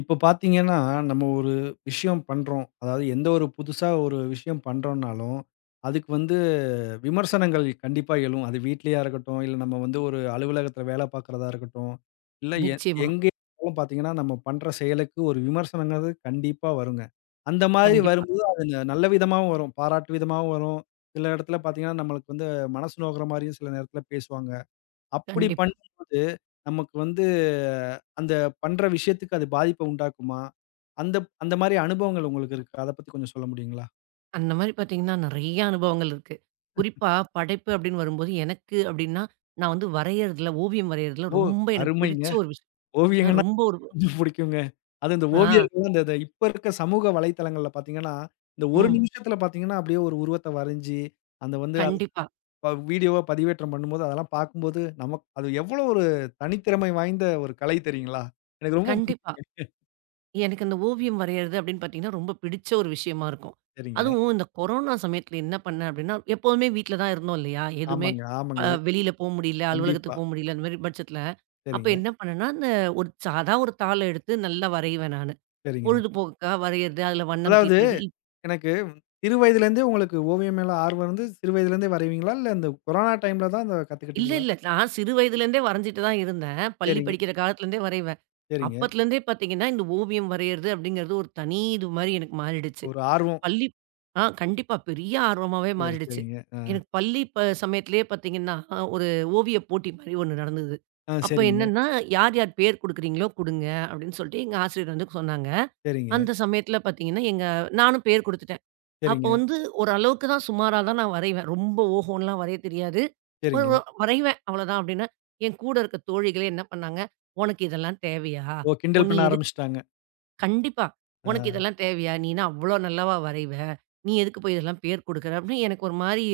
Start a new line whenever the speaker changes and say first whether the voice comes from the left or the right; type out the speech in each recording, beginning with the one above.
left: இப்ப பார்த்தீங்கன்னா, நம்ம ஒரு விஷயம் பண்றோம். அதாவது எந்த ஒரு புதுசா ஒரு விஷயம் பண்றோம்னாலும், அதுக்கு வந்து விமர்சனங்கள் கண்டிப்பா எழும். அது வீட்லயா இருக்கட்டும், இல்ல நம்ம வந்து ஒரு அலுவலகத்தில வேலை பார்க்கிறதா இருக்கட்டும், இல்ல எ
right: நிச்சயமா.
left: எங்கே இருந்தாலும் பார்த்தீங்கன்னா, நம்ம பண்ற செயலுக்கு ஒரு விமர்சனங்கிறது கண்டிப்பா வருங்க. அந்த மாதிரி
right: கண்டிப்பா,
left: வரும்போது அது நல்ல விதமாவும் வரும், பாராட்டு விதமாவும் வரும். சில இடத்துல பார்த்தீங்கன்னா, நம்மளுக்கு வந்து மனசு நோகுற மாரியும் சில நேரத்தில பேசுவாங்க. அப்படி
right: கண்டிப்பா.
left: பண்ணும்போது, நமக்கு வந்து அந்த பண்ற விஷயத்துக்கு அது பாதிப்ப உண்டாக்குமா? அந்த அந்த மாரி அனுபவங்கள் உங்களுக்கு இருக்கா? அத பத்தி கொஞ்சம் சொல்ல முடியுங்களா?
right: அந்த மாரி பார்த்தீங்கன்னா, நெறைய அனுபவங்கள் இருக்கு. குறிப்பா படைப்பு அப்படின்னு வரும்போது, எனக்கு அப்படின்னா, நான் வந்து வரையறதுல, ஓவியம் வரையறதுல
left: ஓ,
right: ரொம்ப எனக்கு
left: அருமைங்க.
right: பிடிச்ச ஒரு விஷயம்.
left: ஓவியங்கன்னா
right: ரொம்ப ஒரு
left: கொஞ்சம் புடிக்குங்க. அதுவும் இந்த
right: ஆ,
left: ஓவியர்கள் அந்த இப்ப இருக்க சமூக வலைத்தளங்கள்ல பார்த்தீங்கன்னா, இந்த ஒரு
right: ம்.
left: நிமிஷத்துல பார்த்தீங்கன்னா, அப்படியே ஒரு உருவத்த வரைஞ்சு, அந்த வந்து அது
right: கண்டிப்பா,
left: வீடியோவா பதிவேற்றம் பண்ணும்போது, அதெல்லாம் பார்க்கும்போது நமக்கு அது எவ்வளோ ஒரு தனித்திறமை வாய்ந்த ஒரு கலை தெரியுங்களா? எனக்கு ரொம்ப
right: கண்டிப்பா.
left: புடிக்கும்.
right: எனக்கு அந்த ஓவியம் வரையறது அப்படின்னு பார்த்தீங்கன்னா, ரொம்ப பிடிச்ச ஒரு விஷயமா இருக்கும்.
left: சரிங்க.
right: அதுவும் இந்த கொரோனா சமயத்துல என்ன பண்ணேன் அப்படின்னா, எப்போதுமே வீட்ல தான் இருந்தோம் இல்லையா? எதுவுமே
left: ஆமாங்க, ஆமாங்க.
right: வெளியில போ முடியல,
left: கண்டிப்பா.
right: அலுவலகத்துக்கு போ முடியல, அந்த மாரி பட்சத்துல, அப்ப
left: சரிங்க,
right: என்ன பண்ணேன்னா, அந்த ஒரு சாதா ஒரு தாள எடுத்து நல்லா வரைவேன் நானு.
left: சரிங்க.
right: பொழுதுபோக்குக்கா வரையறது, அதுல வண்ணம்
left: அதாவது
right: தீட்டுறது.
left: எனக்கு சிறு வயதிலேருந்தே உங்களுக்கு ஓவியம் மேல ஆர்வம் இருந்து சிறு வயதிலேருந்தே வரைவீங்களா? இல்ல இந்த கொரோனா டைம்ல தான் அத
right: இல்ல,
left: கத்துக்கிட்டீங்களா?
right: இல்ல. நான் சிறு வயதிலேருந்தே வரைஞ்சுட்டு தான் இருந்தேன். பள்ளி
left: சரிங்க,
right: படிக்கிற காலத்துலேருந்தே வரைவேன்.
left: சரிங்க.
right: அப்பத்துலேருந்தே பார்த்தீங்கன்னா, இந்த ஓவியம் வரையறது அப்படிங்கிறது ஒரு தனி இது மாரி எனக்கு மாறிடுச்சு.
left: ஒரு ஆர்வம்.
right: பள்ளி கண்டிப்பா. பெரிய ஆர்வமாவே
left: சரி,
right: மாறிடுச்சு.
left: சரிங்க. ஆ,
right: எனக்கு பள்ளி சமயத்திலேயே பார்த்தீங்கன்னா, ஒரு ஓவியப் போட்டி மாரி ஒண்ணு நடந்தது.
left: ஆ
right: அப்ப
left: சரிங்க,
right: என்னன்னா, "யார் யார் பேர் குடுக்குறீங்களோ குடுங்க" அப்படின்னு சொல்லிட்டு எங்க ஆசிரியர் வந்து சொன்னாங்க.
left: சரிங்க,
right: அந்த சமயத்தில பார்த்தீங்கன்னா, நானும் பேர் குடுத்துட்டேன். அப்போ
left: சரிங்க,
right: வந்து ஓரளவுக்கு தான் சுமாரா தான் நான் வரைவேன். ரொம்ப ஓஹோன்லாம் வரைய தெரியாது. ஒரு
left: சரிங்க.
right: ஒரு வரைவேன் அவ்வளோதான் அப்டின்னா, என் கூட இருக்க தோழிகளே என்ன பண்ணாங்க, "உனக்கு இதெல்லாம் தேவையா?
left: ஓ,
right: ஒ
left: கிண்டல்
right: நீ
left: பண்ண
right: எதுக்கு?"
left: ஆரம்பிச்சுட்டாங்க.
right: கண்டிப்பா.
left: ஆ.
right: "உனக்கு இதெல்லாம் தேவையா? நீனா அவ்ளோ நல்லாவா வரைவ? நீ எதுக்கு போய் இதெல்லாம் பேர் குடுக்குற?" அப்டின்னு எனக்கு ஒரு மாரி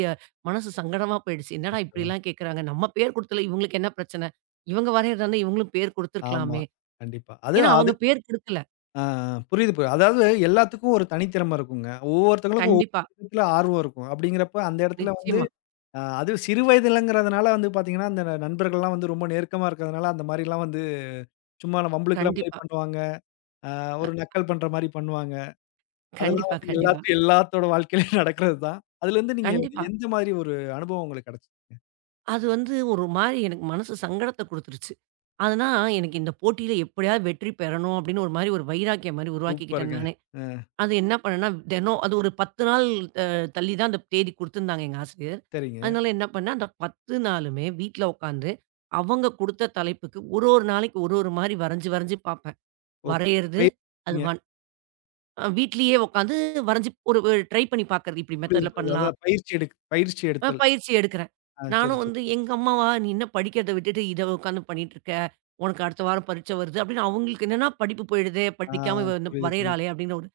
right: மனசு சங்கடமா போயிடுச்சு. என்னடா
left: அச்சோ!
right: இப்டிலாம் கேட்குறாங்க. நம்ம பேர் குடுத்தல இவங்களுக்கு என்ன பிரச்சன? இவங்க வரையறதா இருந்தா இவங்களும் பேர்
left: ஆமா.
right: குடுத்துருக்கலாமே.
left: கண்டிப்பா. அது
right: ஏன்னா
left: அது
right: அவங்க பேர் குடுக்கல.
left: ஆ, ஆ புரியுது, புரியுது. அதாவது எல்லாத்துக்கும் ஒரு தனித்திறமை இருக்குங்க. ஒவ்வொருத்தங்களுக்கும் ஒவ்வொரு
right: கண்டிப்பா.
left: விதத்துல ஆர்வம் இருக்கும். அப்படிங்கிறப்ப அந்த இடத்துல வந்து
right: நிச்சயமா.
left: அது சிறு வயதிலங்கிறதுனால வந்து பார்த்தீங்கன்னா, அந்த நண்பர்கள்லாம் வந்து ரொம்ப நெருக்கமா இருக்கிறதுனால அந்த மாரிலாம் வந்து சும்மா வம்பிழுக்கிற மாரி
right: கண்டிப்பா.
left: பண்ணுவாங்க. அ
right: அ
left: ஒரு நக்கல் பண்ற மாரி பண்ணுவாங்க. அதெல்லாம்
right: கண்டிப்பா,
left: வந்து
right: கண்டிப்பா.
left: எல்லாத்தோட வாழ்க்கையிலயும் நடக்கிறது தான். அதுலருந்து நீங்க
right: கண்டிப்பா.
left: எந்த மாதிரி ஒரு அனுபவம் உங்களுக்கு கிடைச்சது?
right: அது வந்து ஒரு மாரி எனக்கு மனசு சங்கடத்த குடுத்துருச்சு. அதுனா எனக்கு இந்த போட்டியில எப்படியாவது வெற்றி பெறணும் அப்படின்னு ஒரு மாரி ஒரு வைராக்கியம் மாரி உருவாக்கிக்கிட்டேன்
left: சூப்பருங்க.
right: நானே.
left: அ,
right: அது என்ன பண்ணேன்னா, தினம் அது ஒரு 10 நாள் அ தள்ளி தான் அந்த தேதி குடுத்துருந்தாங்க எங்க ஆசிரியர்.
left: சரிங்க.
right: அதனால என்ன பண்ணேன், அந்த 10 நாளுமே வீட்ல உட்காந்து அவங்க குடுத்த தலைப்புக்கு ஒரு ஒரு நாளைக்கு ஒரு ஒரு மாரி வரைஞ்சு வரைஞ்சு பார்ப்பேன்.
left: ஓ,
right: வரையறது, அது
left: பயிற்சிங்க.
right: வன் வீட்லயே உட்காந்து வரைஞ்சு ஒரு ட்ரை பண்ணி பார்க்கறது. இப்படி
left: புரியுது,
right: மெத்தட்ல
left: புரியுது.
right: பண்ணலாம்.
left: அதான் பயிற்சி எடுத்தல்.
right: பயிற்சி எடுக்கிறேன்.
left: ஆ சரி,
right: நானும்
left: சரி.
right: வந்து எங்க அம்மாவா, "நீ என்ன படிக்கிறத விட்டுட்டு இத உட்காந்து பண்ணிட்டுருக்க. உனக்கு அடுத்த வாரம் பரீட்சை வருது." அப்படின்னு அவங்களுக்கு என்னன்னா, படிப்பு போயிடுதே,
left: ஆ
right: படிக்காம இவ வந்து
left: புரியுது, புரியுது.
right: வரையிறாளே அப்படின்னு ஒரு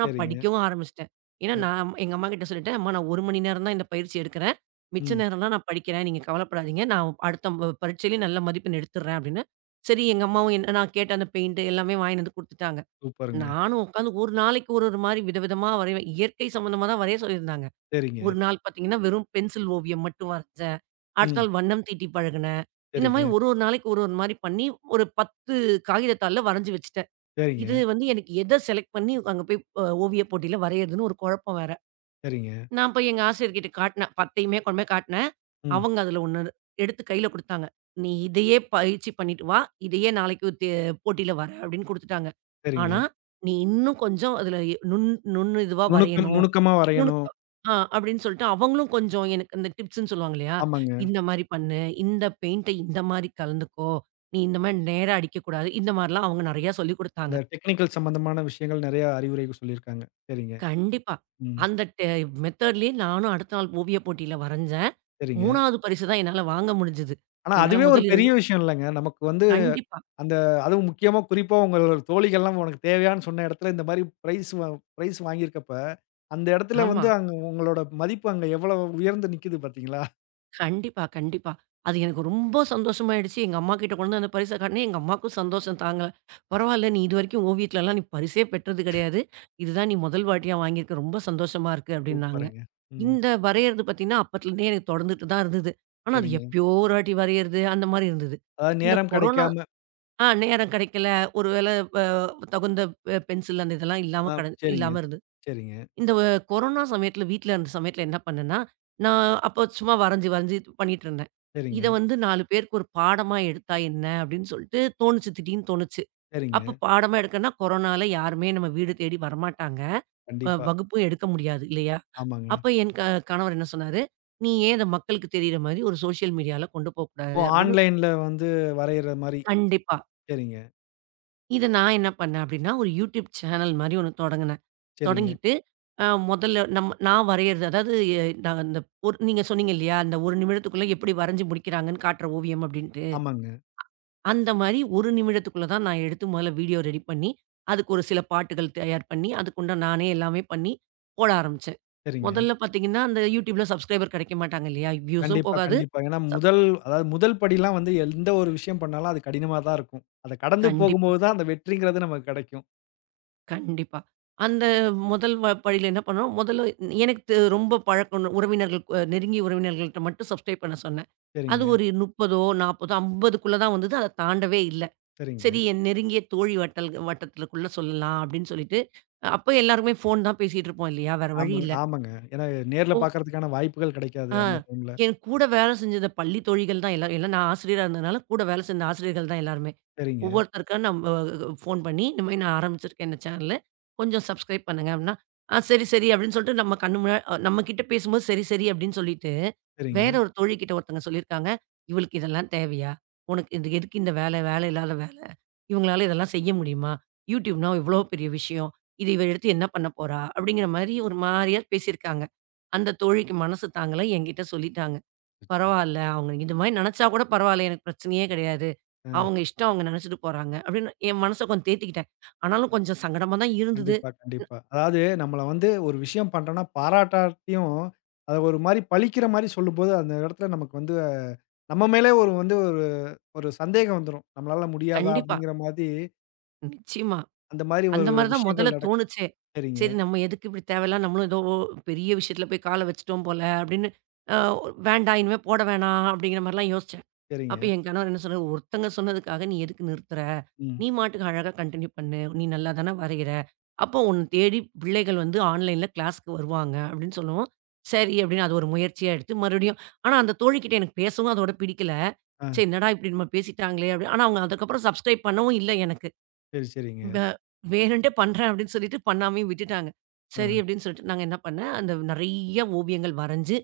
right: நான்
left: சரிங்க.
right: படிக்கவும் ஆரம்பிச்சுட்டேன். ஏன்னா
left: ம்,
right: நான் எங்க அம்மாகிட்ட சொல்லிட்டேன், "அம்மா நான் 1 மணி நேரம் தான் இந்த பயிற்சி எடுக்கிறேன். மிச்ச
left: ம்.
right: நேரம்லாம் நான் படிக்கிறேன். நீங்க கவலைப்படாதீங்க. நான் அடுத்த பரீட்சையிலயும் நல்ல மதிப்பெண் எடுத்துடுறேன்." அப்படின்னு. சரி எங்க அம்மாவும் என்ன நான் கேட்ட அந்த பெயிண்ட் எல்லாமே வாங்கின்னு வந்து குடுத்துட்டாங்க.
left: சூப்பருங்க.
right: நானும் உட்காந்து ஒரு நாளைக்கு ஒரு ஒரு மாரி விதவிதமா வரைவேன். இயற்கை சம்மந்தமா தான் வரைய சொல்லியிருந்தாங்க.
left: சரிங்க.
right: ஒரு நாள் பார்த்தீங்கன்னா, வெறும் பென்சில் ஓவியம் மட்டும் வரைஞ்சேன். அடுத்த
left: ம்.
right: நாள் வண்ணம் தீட்டி பழகுனேன். இந்த மாரி
left: சரிங்க,
right: ஒரு ஒரு நாளைக்கு ஒரு ஒரு மாரி பண்ணி, ஒரு 10 காகிதத்தாள்ல வரைஞ்சு வச்சுட்டேன். இது
left: சரிங்க,
right: வந்து எனக்கு எத செலக்ட் பண்ணி அங்க போய் ஓவியப் போட்டியில வரையறதுன்னு ஒரு குழப்பம் வேற.
left: சரிங்க.
right: நான் போய் எங்க ஆசிரியர்கிட்ட காட்டினேன். 10யுமே கொண்டு போய் காட்டினேன்.
left: ம்.
right: அவங்க அதில 1 எடுத்து கையில குடுத்தாங்க. "நீ இதையே பயிற்சி பண்ணிட்டு வா. இதையே நாளைக்கு போட்டியில வர" அப்படின்னு குடுத்துட்டாங்க.
left: சரிங்க.
right: ஆனா, "நீ இன்னும் கொஞ்சம் அதில நுண் நுண் நுண்ணு இதுவா
left: நுணுக்கம்
right: வரையணும்.
left: நுணுக்கமா வரையணும்.
right: நுணுக்கம்" அப்படின்னு சொல்லிட்டு அவங்களும் கொஞ்சம் எனக்கு இந்த டிப்ஸ்ன்னு சொல்லுவாங்க இல்லையா?
left: ஆமாங்க.
right: "இந்த மாரி பண்ணு. இந்த பெயிண்ட்ட இந்த மாரி கலந்துக்கோ. நீ இந்த மாரி நேரா அடிக்கக்கூடாது." இந்த மாரிலாம் அவங்க நெறையா சொல்லிக்
left: அந்த
right: குடுத்தாங்க.
left: டெக்னிக்கல் சம்பந்தமான விஷயங்கள் நெறைய அறிவுரை சொல்லியிருக்காங்க. சரிங்க.
right: கண்டிப்பா.
left: ம்.
right: அந்த டெ மெத்தட்லயே நானும் அடுத்த நாள் ஓவிய போட்டியில வரைஞ்சேன்.
left: சரிங்க.
right: 3வது பரிசு தான் என்னால வாங்க முடிஞ்சது.
left: ஆனா
right: என்னால
left: அதுவே ஒரு
right: முதல்
left: பெரிய
right: 2
left: விஷயம் இல்லங்க. நமக்கு வந்து
right: கண்டிப்பா.
left: அந்த அதுவும் முக்கியமா குறிப்பா உங்களோட தோழிகள்லாம் உனக்கு தேவையான்னு சொன்ன இடத்துல இந்த மாரி பிரைஸ் வாங்கியிருக்கப்ப, அந்த இடத்துல
right: ஆமா.
left: வந்து அங்க உங்களோட மதிப்பு அங்க எவ்வளோ உயர்ந்து நிக்குது பார்த்தீங்களா?
right: கண்டிப்பா, கண்டிப்பா. அது எனக்கு ரொம்ப சந்தோஷமாயிடுச்சு. எங்க அம்மா கிட்ட கொண்டு வந்து அந்த பரிச காட்டுனேன். எங்க அம்மாக்கும் சந்தோஷம் தாங்கல. "பரவால்ல, நீ இதுவரைக்கும் ஓவியத்துலலாம் நீ பரிசே பெற்றது கிடையாது. இதுதான் நீ முதல் வாட்டியா வாங்கியிருக்க. ரொம்ப சந்தோஷமா இருக்கு" அப்படின்னாங்க.
left: சூப்பருங்க. ம்.
right: இந்த வரையறது பார்த்தீங்கன்னா, அப்பத்துலருந்தே எனக்கு தொடர்ந்துட்டு தான் இருந்தது. ஆனா, அது
left: சரிங்க.
right: எப்பயோ ஒரு வாட்டி வரையறது, அந்த மாரி இருந்தது.
left: அதாவது
right: இந்த
left: நேரம்
right: கொரோனா
left: கிடைக்காம
right: நேரம் கிடைக்கல. ஒரு வேள வ தகுந்த பென்சில் அந்த இதெல்லாம் இல்லாம
left: ஆ, சரிங்க.
right: இல்லாம இருந்தது.
left: சரிங்க,
right: இந்த கொரோனா சமயத்தில வீட்ல இருந்த சமயத்தில என்ன பண்ணேன்னா, நான் அப்போ சும்மா வரைஞ்சு வரைஞ்சு பண்ணிட்டு இருந்தேன்.
left: சரிங்க,
right: இத வந்து 4 பேருக்கு ஒரு பாடமா எடுத்தா என்ன அப்படின்னு சொல்லிட்டு தோணுச்சு, திடீர்னு தோணுச்சு.
left: சரிங்க.
right: அப்ப பாடமா எடுக்கன்னா கொரோனால யாருமே நம்ம வீடு தேடி வரமாட்டாங்க.
left: கண்டிப்பா.
right: வகுப்பும் எடுக்க முடியாது இல்லையா?
left: ஆமாங்க.
right: அப்ப என் கணவர் என்ன சொன்னாரு, "நீ ஏன் இத மக்களுக்கு தெரியிற மாரி ஒரு சோசியல் மீடியால கொண்டு
left: ஓ,
right: போக்கூடாது" அப்படின்னு.
left: ஆன்லைன்ல வந்து வரையிற மாரி.
right: கண்டிப்பா.
left: சரிங்க,
right: இத நான் என்ன பண்ணேன் அப்படின்னா, ஒரு யூடியூப் சேனல் மாரி ஒண்ணு தொடங்குனேன்.
left: சரிங்க.
right: தொடங்கிட்டு முதல்ல நம்ம நான் வரையறது அதாவது நான் அந்த ஒரு நீங்க சொன்னீங்க இல்லையா, அந்த 1 நிமிடத்துக்குள்ள எப்படி வரைஞ்சு முடிக்கிறாங்கன்னு காட்டுற ஓவியம் அப்படின்ட்டு.
left: ஆமாங்க.
right: அந்த மாரி 1 நிமிடத்துக்குள்ள தான் நான் எடுத்து முதல்ல வீடியோ ரெடி பண்ணி, அதுக்கு ஒரு சில பாட்டுகள் தயார் பண்ணி, அதுக்குண்ட நானே எல்லாமே பண்ணி போட ஆரம்பிச்சேன்.
left: சரிங்க.
right: முதல்ல பார்த்தீங்கன்னா, அந்த யூடியூப்ல சப்ஸ்கிரைபர் கிடைக்க மாட்டாங்க இல்லையா? வியூஸும்
left: கண்டிப்பா,
right: போகாது.
left: கண்டிப்பா. ஏன்னா
right: சப்
left: முதல் அதாவது முதல் படிலாம் வந்து எந்த ஒரு விஷயம் பண்ணாலும் அது கடினமா தான் இருக்கும். அத கடந்து
right: கண்டிப்பா.
left: போகும்போது தான் அந்த வெற்றிங்கிறது நமக்கு கிடைக்கும்.
right: கண்டிப்பா. அந்த முதல் படியில என்ன பண்ணோம், முதல்ல எனக்கு ரொம்ப பழக்கம் நெருங்கிய உறவினர்கள்ட்ட மட்டும் சப்ஸ்கிரைப் பண்ண சொன்னேன். அது
left: சரிங்க.
right: ஒரு 30, 40, 50க்குள்ள தான் வந்தது. அத தாண்டவே இல்ல. சரி
left: சரிங்க.
right: என் நெருங்கிய தோழி வட்டத்துக்குள்ள சொல்லலாம் அப்படின்னு சொல்லிட்டு, அப்ப எல்லாருமே ஃபோன் தான் பேசிட்டு இருப்போம் இல்லையா? வேற வழி
left: ஆமாங்க,
right: இல்ல.
left: ஆமாங்க. ஏன்னா நேர்ல பார்க்கறதுக்கான வாய்ப்புகள் கிடைக்காது
right: ஆ.
left: அந்த டைம்ல.
right: என் கூட வேலை செஞ்சத பள்ளி தோழிகள் தான் எல்லாரும். எல்லாம் நான் ஆசிரியரா இருந்ததுனால, கூட வேலை செஞ்ச ஆசிரியர்கள் தான் எல்லாருமே.
left: சரிங்க,
right: ஒவ்வொருத்தருக்கா நம்ம ஃபோன் பண்ணி, இந்த மாரி நான் ஆரம்பிச்சிருக்கேன் இந்த சேனலு. கொஞ்சம் சப்ஸ்கிரைப் பண்ணுங்க அப்படின்னா, ஆ சரி, சரி அப்படின்னு சொல்லிட்டு நம்ம கண்ணு முன்னா நம்ம கிட்ட பேசும்போது சரி, சரி அப்படின்னு சொல்லிட்டு, வேற
left: சரிங்க.
right: ஒரு தோழி கிட்ட ஒருத்தங்க சொல்லியிருக்காங்க. "இவளுக்கு இதெல்லாம் தேவையா? உனக்கு இது எதுக்கு இந்த வேலை? வேலை இல்லாத வேலை. இவங்களால இதெல்லாம் செய்ய முடியுமா? YouTubeனா எவ்வளோ பெரிய விஷயம். இத இவ எடுத்து என்ன பண்ண போறா?" அப்படிங்கிற மாரி ஒரு மாரியா பேசியிருக்காங்க. அந்த தோழிக்கு மனசு தாங்கல. என்கிட்ட சொல்லிட்டாங்க.
left: அச்சச்சோ!
right: பரவால்ல. அவங்க இது மாரி நெனச்சா கூட பரவால்ல. எனக்கு பிரச்சனையே கிடையாது.
left: ஆ,
right: அவங்க இஷ்டம் அவங்க நெனச்சுட்டு போறாங்க. அப்படின்னு என் மனச கொஞ்சம் தேத்திக்கிட்டேன். ஆனாலும் கொஞ்சம் சங்கடமா தான் இருந்தது.
left: கண்டிப்பா, கண்டிப்பா. அதாவது நம்மள வந்து ஒரு விஷயம் பண்றோம்னா பாராட்டாட்டியும், அத ஒரு மாரி பழிக்கிற மாரி சொல்லும்போது, அந்த இடத்துல நமக்கு வந்து நம்ம மேலே ஒரு வந்து ஒரு ஒரு சந்தேகம் வந்துரும். நம்மளால முடியாதா?
right: கண்டிப்பா.
left: அப்படிங்கிற மாதிரி
right: நிச்சயமா.
left: அந்த மாரி
right: அந்த
left: ஒரு
right: மாரி தான் முதல்ல
left: விஷயங்கள் நடக்கும்.
right: தோணுச்சே.
left: சரிங்க,
right: சரி நம்ம எதுக்கு இப்படி தேவையில்லாம நம்மளும் ஏதோ பெரிய விஷயத்துல போய் கால வச்சுட்டோம் போல அப்படின்னு. அ வேண்டாம் இனிமே போட வேணாம் அப்படிங்கிற மாரிலாம் யோசிச்சேன்.
left: சரிங்க.
right: அப்ப என் கணவர் என்ன சொன்னாரு, "ஒருத்தங்க சொன்னதுக்காக நீ எதுக்கு நிறுத்துற?
left: ம்.
right: நீ பாட்டுக்கு அழகா கன்டின்யூ பண்ணு. நீ நல்லா தான வரையிற. அப்போ உன்ன தேடி பிள்ளைகள் வந்து ஆன்லைன்ல கிளாஸ்க்கு வருவாங்க." அப்படின்னு சொல்லவும், சரி அப்படின்னு அது ஒரு முயற்சியா எடுத்து மறுபடியும். ஆனா அந்த தோழிகிட்ட எனக்கு பேசவும் அதோட பிடிக்கல.
left: ஆ
right: சரி என்னடா இப்படி நம்ம பேசிட்டாங்களே அப்படி ஆனா அவங்க அதுக்கப்புறம் சப்ஸ்கிரைப் பண்ணவும் இல்ல எனக்கு.
left: சரி, சரிங்க.
right: வே வேணுன்ட்டே பண்றேன் அப்படின்னு சொல்லிட்டு பண்ணாமயே விட்டுட்டாங்க.
left: ஆ
right: சரி அப்படின்னு சொல்லிட்டு நாங்க என்ன பண்ணேன், அந்த நெறைய ஓவியங்கள் வரைஞ்சு,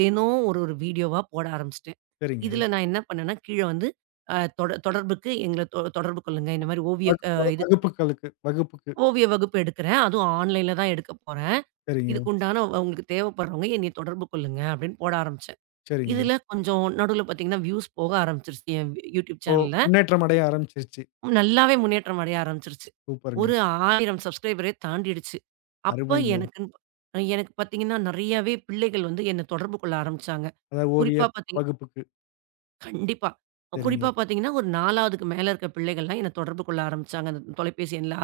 right: தினம் ஒரு ஒரு வீடியோவா போட ஆரம்பிச்சுட்டேன்.
left: சரிங்க.
right: இதுல நான் என்ன பண்ணேன்னா, கீழ வந்து தொடர்புக்கு எங்கள தொடர்பு கொள்ளுங்க. இந்த மாரி ஓவிய
left: வகுப்பு
right: இது
left: வகுப்புகளுக்கு வகுப்புக்கு.
right: ஓவிய வகுப்பு எடுக்கிறேன். அதுவும் ஆன்லைன்ல தான் எடுக்கப் போறேன்.
left: சரிங்க,
right: இதுக்கு உண்டான உங்களுக்கு தேவைப்படுறவங்க என்னைய தொடர்பு கொள்ளுங்க அப்படின்னு போட ஆரம்பிச்சேன்.
left: சரிங்க.
right: இதுல கொஞ்சம் நடுவுல பார்த்தீங்கன்னா, வியூஸ் போக ஆரம்பிச்சுருச்சு என் யூடியூப்
left: ஓ,
right: சேனல்ல.
left: முன்னேற்றம் அடைய ஆரம்பிச்சிருச்சு.
right: நல்லாவே முன்னேற்றம் அடைய ஆரம்பிச்சுருச்சு.
left: சூப்பருங்க.
right: ஒரு 1,000 சப்ஸ்கிரைபரே தாண்டிடுச்சு. அப்ப
left: அருமைங்க.
right: எனக்குன்னு எனக்கு பார்த்தீங்கன்னா, நெறையாவே பிள்ளைகள் வந்து என்ன தொடர்பு கொள்ள ஆரம்பிச்சாங்க.
left: அதாவது ஓவிய
right: குறிப்பா பார்த்தீங்க
left: வகுப்புக்கு.
right: கண்டிப்பா. குறிப்பா
left: சரிங்க,
right: பார்த்தீங்கன்னா, ஒரு 4வதுக்கு மேல இருக்க பிள்ளைகள்லாம் என்ன தொடர்பு கொள்ள ஆரம்பிச்சாங்க. அந்த தொலைபேசி எண்ல.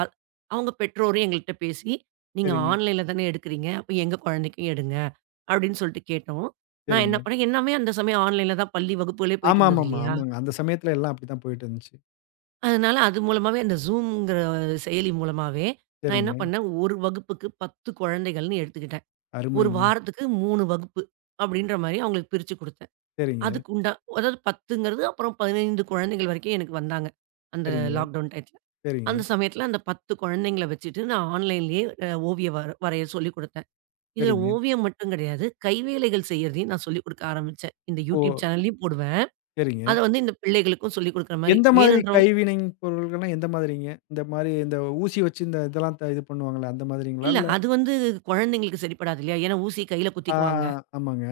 right: அவங்க பெற்றோரும் எங்கள்ட்ட பேசி, "நீங்க
left: சரிங்க,
right: ஆன்லைன்ல தானே எடுக்கிறீங்க. அப்ப எங்க குழந்தைக்கும் எடுங்க." அப்படின்னு சொல்லிட்டு கேட்டோம். நான்
left: சரிங்க.
right: என்ன பண்ணேன், எல்லாமே அந்த சமயம் ஆன்லைன்ல தான் பள்ளி வகுப்புகளே போயிட்டு இருந்தது
left: ஆமாமாமா.
right: இல்லையா?
left: ஆமாங்க. அந்த சமயத்துல எல்லாம் அப்படித்தான் போயிட்டு இருந்துச்சு.
right: அதனால அது மூலமாவே அந்த Zoomங்கிற செயலி மூலமாவே, நான் என்ன
left: சரிங்க.
right: பண்ணேன், 1 வகுப்புக்கு 10 குழந்தைகள்னு எடுத்துக்கிட்டேன். 1
left: அருமைங்க.
right: வாரத்துக்கு 3 வகுப்பு அப்படின்ற மாரி அவங்களுக்கு பிரிச்சு குடுத்தேன்.
left: சரிங்க,
right: அதுக்கு உண்டா அதாவது 10ங்கிறது அப்புறம் 15 குழந்தைகள் வரைக்கும் எனக்கு வந்தாங்க. அந்த
left: சரிங்க,
right: லாக்டவுன் டயத்துல.
left: சரிங்க,
right: அந்த சமயத்துல அந்த 10 குழந்தைங்கள வச்சுட்டு நான் ஆன்லைன்லயே ஓவியம் வரைய சொல்லிக் குடுத்தேன். இதுல
left: சரிங்க.
right: ஓவியம் மட்டும் கிடையாது, கைவேலைகள் செய்யறதையும் நான் சொல்லிக் குடுக்க ஆரம்பிச்சேன். இந்த
left: ஓ,
right: YouTube சேனல்லயும் போடுவேன்.
left: சரிங்க.
right: அத வந்து இந்த பிள்ளைகளுக்கும் சொல்லிக் குடுக்குற மாரி.
left: எந்த மாதிரி கைவினை பொருள்கள்னா எந்த மாதிரிங்க? இந்த மாரி இந்த ஊசி வச்சு இந்த இதெல்லாம் இது பண்ணுவாங்கல்ல, அந்த மாதிரிங்களா?
right: இல்ல.
left: இல்ல
right: அது வந்து குழந்தைங்களுக்கு சரிப்படாது இல்லையா? ஏன்னா ஊசி கையில
left: ஆ,
right: குத்திக்குவாங்க.
left: ஆ. ஆமாங்க,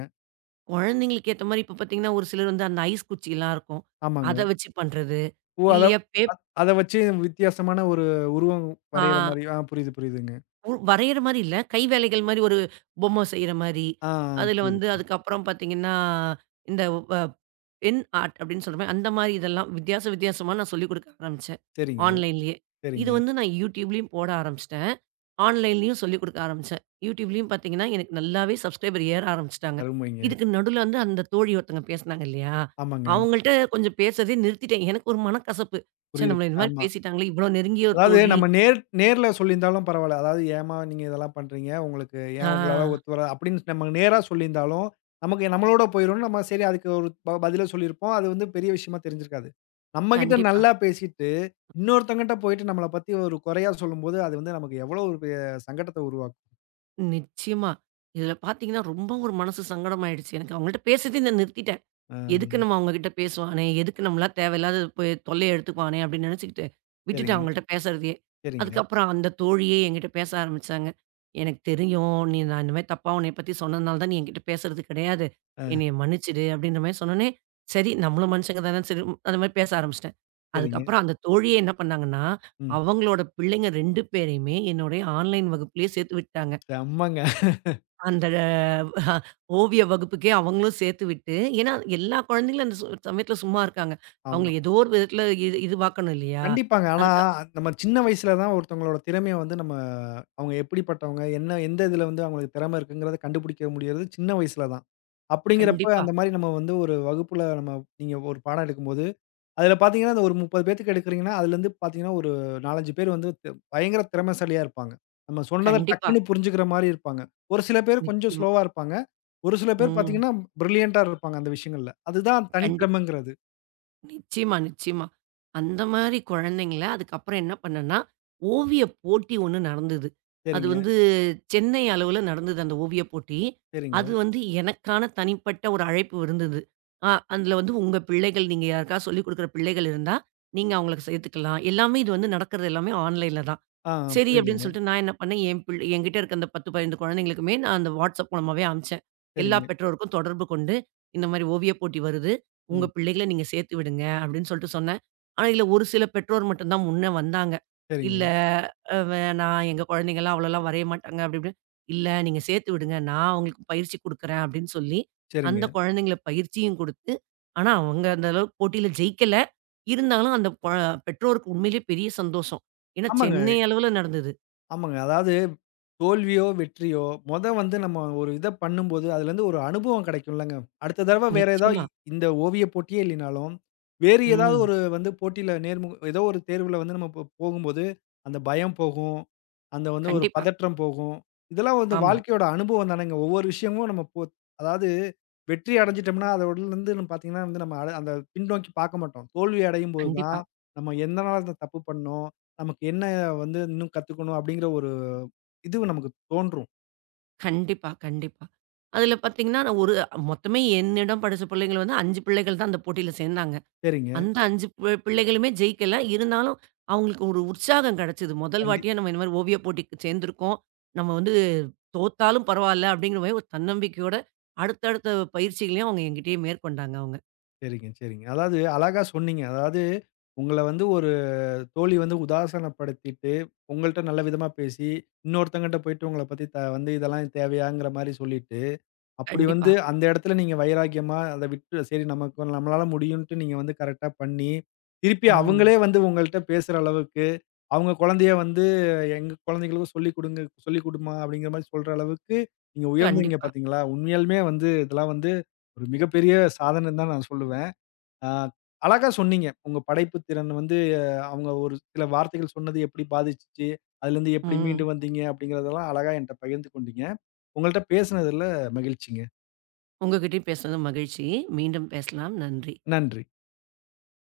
right: குழந்தைங்களுக்கு ஏத்த மாரி இப்ப பார்த்தீங்கன்னா, ஒரு சிலர் வந்து அந்த ஐஸ் குச்சிலாம் இருக்கும்.
left: ஆமாங்க.
right: அத வச்சு பண்றது.
left: ஓ, அத
right: இல்லையா
left: அத வச்சு வித்தியாசமான ஒரு உருவம்
right: ஆ.
left: வரையிற மாரி. ஆ புரியுது, புரியுதுங்க.
right: வரையிற மாரி இல்ல. கை வேலைகள் மாரி ஒரு பொம்மை செய்ற மாரி.
left: ஆ, ஆ.
right: அதுல
left: புரியுது,
right: வந்து
left: புரியுது.
right: அதுக்கப்புறம் பார்த்தீங்கன்னா, இந்த வ பென் ஆர்ட் அப்படின்னு சொல்ற மாரி அந்த மாரி இதெல்லாம் வித்தியாசமா நான் சொல்லிக் குடுக்க ஆரம்பிச்சேன்.
left: சரிங்க,
right: ஆன்லைன்லயே. இது
left: சரிங்க.
right: வந்து நான் யூடியூப்லயும் போட ஆரம்பிச்சுட்டேன். ஆன்லைன்லயும் சொல்லிக் குடுக்க ஆரம்பிச்சேன். யூடியூப்லயும் பார்த்தீங்கன்னா, எனக்கு நல்லாவே சப்ஸ்கிரைபர் ஏற ஆரம்பிச்சுட்டாங்க.
left: அருமைங்க.
right: இதுக்கு நடுவுல வந்து அந்த தோழி ஒருத்தங்க பேசுனாங்க இல்லையா?
left: ஆமாங்க.
right: அவங்கள்ட்ட கொஞ்சம் பேசுறதே நிறுத்திட்டேன். எனக்கு ஒரு மனக்கசப்பு. ச்சே
left: புரியுது.
right: நம்மள இந்த மாரி
left: ஆமா.
right: பேசிட்டாங்களே! இவ்வளோ நெருங்கிய ஒரு
left: அதாவது
right: தோழி.
left: நம்ம நேர்ல சொல்லியிருந்தாலும் பரவால்ல. அதாவது ஏம்மா நீங்க இதெல்லாம் பண்றீங்க? உங்களுக்கு
right: ஆ
left: ஏன் உங்களால ஒத்து வராது அப்படின்னு நம்ம நேரா சொல்லியிருந்தாலும், நமக்கு நம்மளோட போயிரும்னு நம்ம சரி அதுக்கு ஒரு பதில சொல்லியிருப்போம். அது வந்து பெரிய விஷயமா தெரிஞ்சிருக்காது. நம்மகிட்ட
right: கண்டிப்பா.
left: நல்லா பேசிட்டு, இன்னொருத்தவங்ககிட்ட போயிட்டு நம்மள பத்தி ஒரு குறையா சொல்லும்போது, அது வந்து நமக்கு எவ்வளோ ஒரு பெரிய சங்கடத்த உருவாக்கும்.
right: நிச்சயமா. இதில பார்த்தீங்கன்னா, ரொம்ப ஒரு மனசு சங்கடம் ஆயிடுச்சு எனக்கு. அவங்கள்ட்ட பேசுறதே நான் நிறுத்திட்டேன்.
left: ஆ,
right: எதுக்கு நம்ம அவங்ககிட்ட பேசுவானே? எதுக்கு நம்மளாம் தேவையில்லாத போய் தொல்லைய எடுத்துக்குவானே? அப்படின்னு நினைச்சுக்கிட்டு விட்டுட்டேன்
left: சரிங்க,
right: அவங்கள்ட்ட பேசுறதையே.
left: சரிங்க.
right: அதுக்கப்புறம் அந்த தோழியே என்கிட்ட பேச ஆரம்பிச்சாங்க. "எனக்கு தெரியும். நீ நான் இந்த மாரி தப்பா உன்னைய பத்தி சொன்னதுனால தான் நீ என்கிட்ட பேசுறது கிடையாது.
left: ஆ,
right: என்னைய மன்னிச்சுடு" அப்படின்ற மாரி சொன்னோனே, சரி நம்மளும் மனுஷங்க தானே சரி உம், அந்த மாரி பேச ஆரம்பிச்சுட்டேன்.
left: சரிங்க.
right: அதுக்கப்புறம் அந்த தோழியே என்ன பண்ணாங்கன்னா,
left: ம்.
right: அவங்களோட பிள்ளைங்க 2 பேரையுமே என்னுடைய ஆன்லைன் வகுப்பிலேயே சேர்த்து விட்டாங்க.
left: செம்மங்க.
right: அந்த அஹ், ஓவிய வகுப்புக்கே அவங்களும் சேர்த்து விட்டு, ஏன்னா எல்லா குழந்தைங்களும் அந்த சமயத்துல சும்மா இருக்காங்க.
left: ஆமா.
right: அவங்கள ஏதோ ஒரு விதத்துல இது இதுவாக்கணும் இல்லையா?
left: கண்டிப்பாங்க. ஆனா,
right: அதுக்கு
left: நம்ம சின்ன வயசுல தான் ஒருத்தவங்களோட திறமைய வந்து நம்ம அவங்க எப்படிப்பட்டவங்க, என்ன எந்த இதுல வந்து அவங்களுக்கு திறமை இருக்குங்கிறத கண்டுபிடிக்க முடியறது சின்ன வயசுல தான். அப்படிங்கிறப்ப
right: கண்டிப்பா,
left: அந்த மாரி நம்ம வந்து ஒரு வகுப்புல நம்ம நீங்க ஒரு பாடம் எடுக்கும்போது, அதுல பார்த்தீங்கன்னா, அந்த ஒரு 30 பேத்துக்கு எடுக்குறீங்கன்னா, அதுலருந்து பார்த்தீங்கன்னா, ஒரு 4, 5 பேர் வந்து பயங்கர திறமைசாலியா இருப்பாங்க. நம்ம சொன்னத
right: கண்டிப்பா.
left: டக்குன்னு புரிஞ்சுக்கிற மாரி இருப்பாங்க. ஒரு சில பேர் கொஞ்சம்
right: நிச்சயமா.
left: ஸ்லோவா இருப்பாங்க. ஒரு சில பேர்
right: ம்.
left: பார்த்தீங்கன்னா, பிரில்லியன்ட்டா இருப்பாங்க அந்த விஷயங்கள்ல. அதுதான்
right: கண்டிப்பா.
left: தனித்திறமைங்கிறது.
right: நிச்சயமா, நிச்சயமா. அந்த மாரி குழந்தைங்கள அதுக்கப்புறம் என்ன பண்ணேன்னா, ஓவியப் போட்டி ஒண்ணு நடந்தது. அது
left: சரிங்க,
right: வந்து சென்னை அளவுல நடந்தது அந்த ஓவியப் போட்டி. அது
left: சரிங்க.
right: வந்து எனக்கான தனிப்பட்ட ஒரு அழைப்பு இருந்தது. அதுல வந்து உங்க பிள்ளைகள் நீங்க யாருக்காவது சொல்லிக் குடுக்குற பிள்ளைகள் இருந்தா, நீங்க அவங்களுக்கு சேர்த்துக்கலாம். எல்லாமே இது வந்து நடக்கிறது எல்லாமே ஆன்லைன்ல தான்.
left: ஆ
right: சரி அப்படின்னு
left: புரியுதுங்க.
right: சொல்லிட்டு நான் என்ன பண்ணேன், என்கிட்ட இருக்க அந்த 10, 15 குழந்தைங்களுக்குமே நான் அந்த WhatsApp மூலமாவே அனுப்பிச்சேன். எல்லா
left: சரிங்க.
right: பெற்றோருக்கும் தொடர்பு கொண்டு, "இந்த மாரி ஓவியப் போட்டி வருது. உங்க
left: ம்.
right: பிள்ளைகள நீங்க சேர்த்து விடுங்க" அப்படின்னு சொல்லிட்டு சொன்னேன். ஆனா, இதுல ஒரு சில பெற்றோர் மட்டும் தான் முன்ன வந்தாங்க. "இல்ல
left: சரிங்க,
right: வேணாம். எங்க குழந்தைங்கலாம் அவ்வளோலாம் வரைய மாட்டாங்க" அப்படி இப்படின்னு. "இல்ல நீங்க சேர்த்து விடுங்க. நான் அவங்களுக்கு பயிற்சி குடுக்குறேன்" அப்படின்னு சொல்லி,
left: சரிங்க.
right: அந்த குழந்தைங்கள பயிற்சியும் குடுத்து, ஆனா அவங்க அந்த அளவுக்கு போட்டியில ஜெயிக்கல. இருந்தாலும் அந்த பெற்றோருக்கு உண்மையிலேயே பெரிய சந்தோஷம். ஏன்னா,
left: ஆமாங்க,
right: சென்னை அளவுல நடந்தது.
left: ஆமாங்க. அதாவது தோல்வியோ, வெற்றியோ, வந்து நம்ம ஒரு இத பண்ணும்போது, அதுலருந்து ஒரு அனுபவம் கெடைக்கும்லங்க. அடுத்த தடவ வேற ஏதாவது
right: நிச்சயமா.
left: இந்த ஓவிய போட்டியே இல்லைனாலும், வேறு ஏதாவது
right: ம்.
left: ஒரு வந்து போட்டியில ஏதோ ஒரு தேர்வுல வந்து நம்ம போகும்போது, அந்த பயம் போகும். அந்த வந்து ஒரு
right: கண்டிப்பா.
left: பதற்றம் போகும். இதெல்லாம் வந்து
right: ஆமா.
left: வாழ்க்கையோட அனுபவம் தானேங்க. ஒவ்வொரு விஷயமும் நம்ம போ அதாவது வெற்றி அடைஞ்சுட்டோம்னா, அதோடலருந்து நம்ம பார்த்தீங்கன்னா வந்து நம்ம அத அந்த பின்னோக்கி பார்க்க மாட்டோம். தோல்வி அடையும்போது தான்,
right: கண்டிப்பா.
left: நம்ம எந்தனால இந்த தப்பு பண்ணோம்? நமக்கு என்ன வந்து இன்னும் கத்துக்கணும் அப்படிங்கிற ஒரு இது நமக்கு தோன்றும்.
right: கண்டிப்பா, கண்டிப்பா. அதுல பாத்தீங்கன்னா, நான் ஒரு மொத்தமே என்னிடம் படிச்ச பிள்ளைங்கள் வந்து 5 பிள்ளைகள் தான் அந்த போட்டியில சேர்ந்தாங்க.
left: சரிங்க.
right: அந்த 5 பிள்ளைகளுமே ஜெயிக்கல. இருந்தாலும் அவங்களுக்கு ஒரு உற்சாகம் கிடைச்சது. முதல்
left: கண்டி
right: வாட்டியா நம்ம இந்த மாரி ஓவியப் போட்டிக்கு சேர்ந்திருக்கோம். நம்ம வந்து தோத்தாலும் பரவால்ல அப்படிங்கிற மாரி ஒரு தன்னம்பிக்கையோட அடுத்தடுத்த பயிற்சிகளையும் அவங்க என்கிட்டயே மேற்கொண்டாங்க அவங்க.
left: சரிங்க, சரிங்க. அதாவது அழகா சொன்னீங்க. அதாவது உங்கள வந்து ஒரு தோழி வந்து உதாசனப்படுத்திட்டு, உங்கள்ட்ட நல்ல விதமா பேசி, இன்னொருத்தவங்கட்ட போயிட்டு உங்கள பத்தி வந்து இதெல்லாம் தேவையாங்கிற மாரி சொல்லிட்டு அப்படி
right: கண்டிப்பா.
left: வந்து அந்த இடத்துல நீங்க வைராக்கியமா அத விட்டு சரி நமக்கு நம்மளால முடியும்ன்ட்டு நீங்க வந்து கரெக்ட்டா பண்ணி, திருப்பி
right: ம்.
left: அவங்களே வந்து உங்கள்ட்ட பேசுற அளவுக்கு, அவங்க குழந்தைய வந்து எங்க குழந்தைகளுக்கும் சொல்லிக் குடுங்க சொல்லிக் குடுமா அப்படிங்கிற மாரி சொல்ற அளவுக்கு நீங்க உயர்ந்தீங்க
right: கண்டிப்பா.
left: பார்த்தீங்களா? உண்மையாலுமே வந்து இதெல்லாம் வந்து ஒரு மிகப்பெரிய சாதனைன்னு தான் நான் சொல்லுவேன். ஆ, அழகா சொன்னீங்க. உங்க படைப்பு திறன் வந்து அவங்க ஒரு சில வார்த்தைகள் சொன்னது எப்படி பாதிச்சுச்சு? அதுலேருந்து எப்படி மீண்டு
right: ம்.
left: வந்தீங்க? அப்படிங்கிறதெல்லாம் அழகா என்ட்ட பகிர்ந்து கொண்டீங்க. உங்கள்ட்ட பேசினதுல மகிழ்ச்சிங்க.
right: உங்ககிட்டயும் பேசுனது மகிழ்ச்சி. மீண்டும் பேசலாம். நன்றி.
left: நன்றி.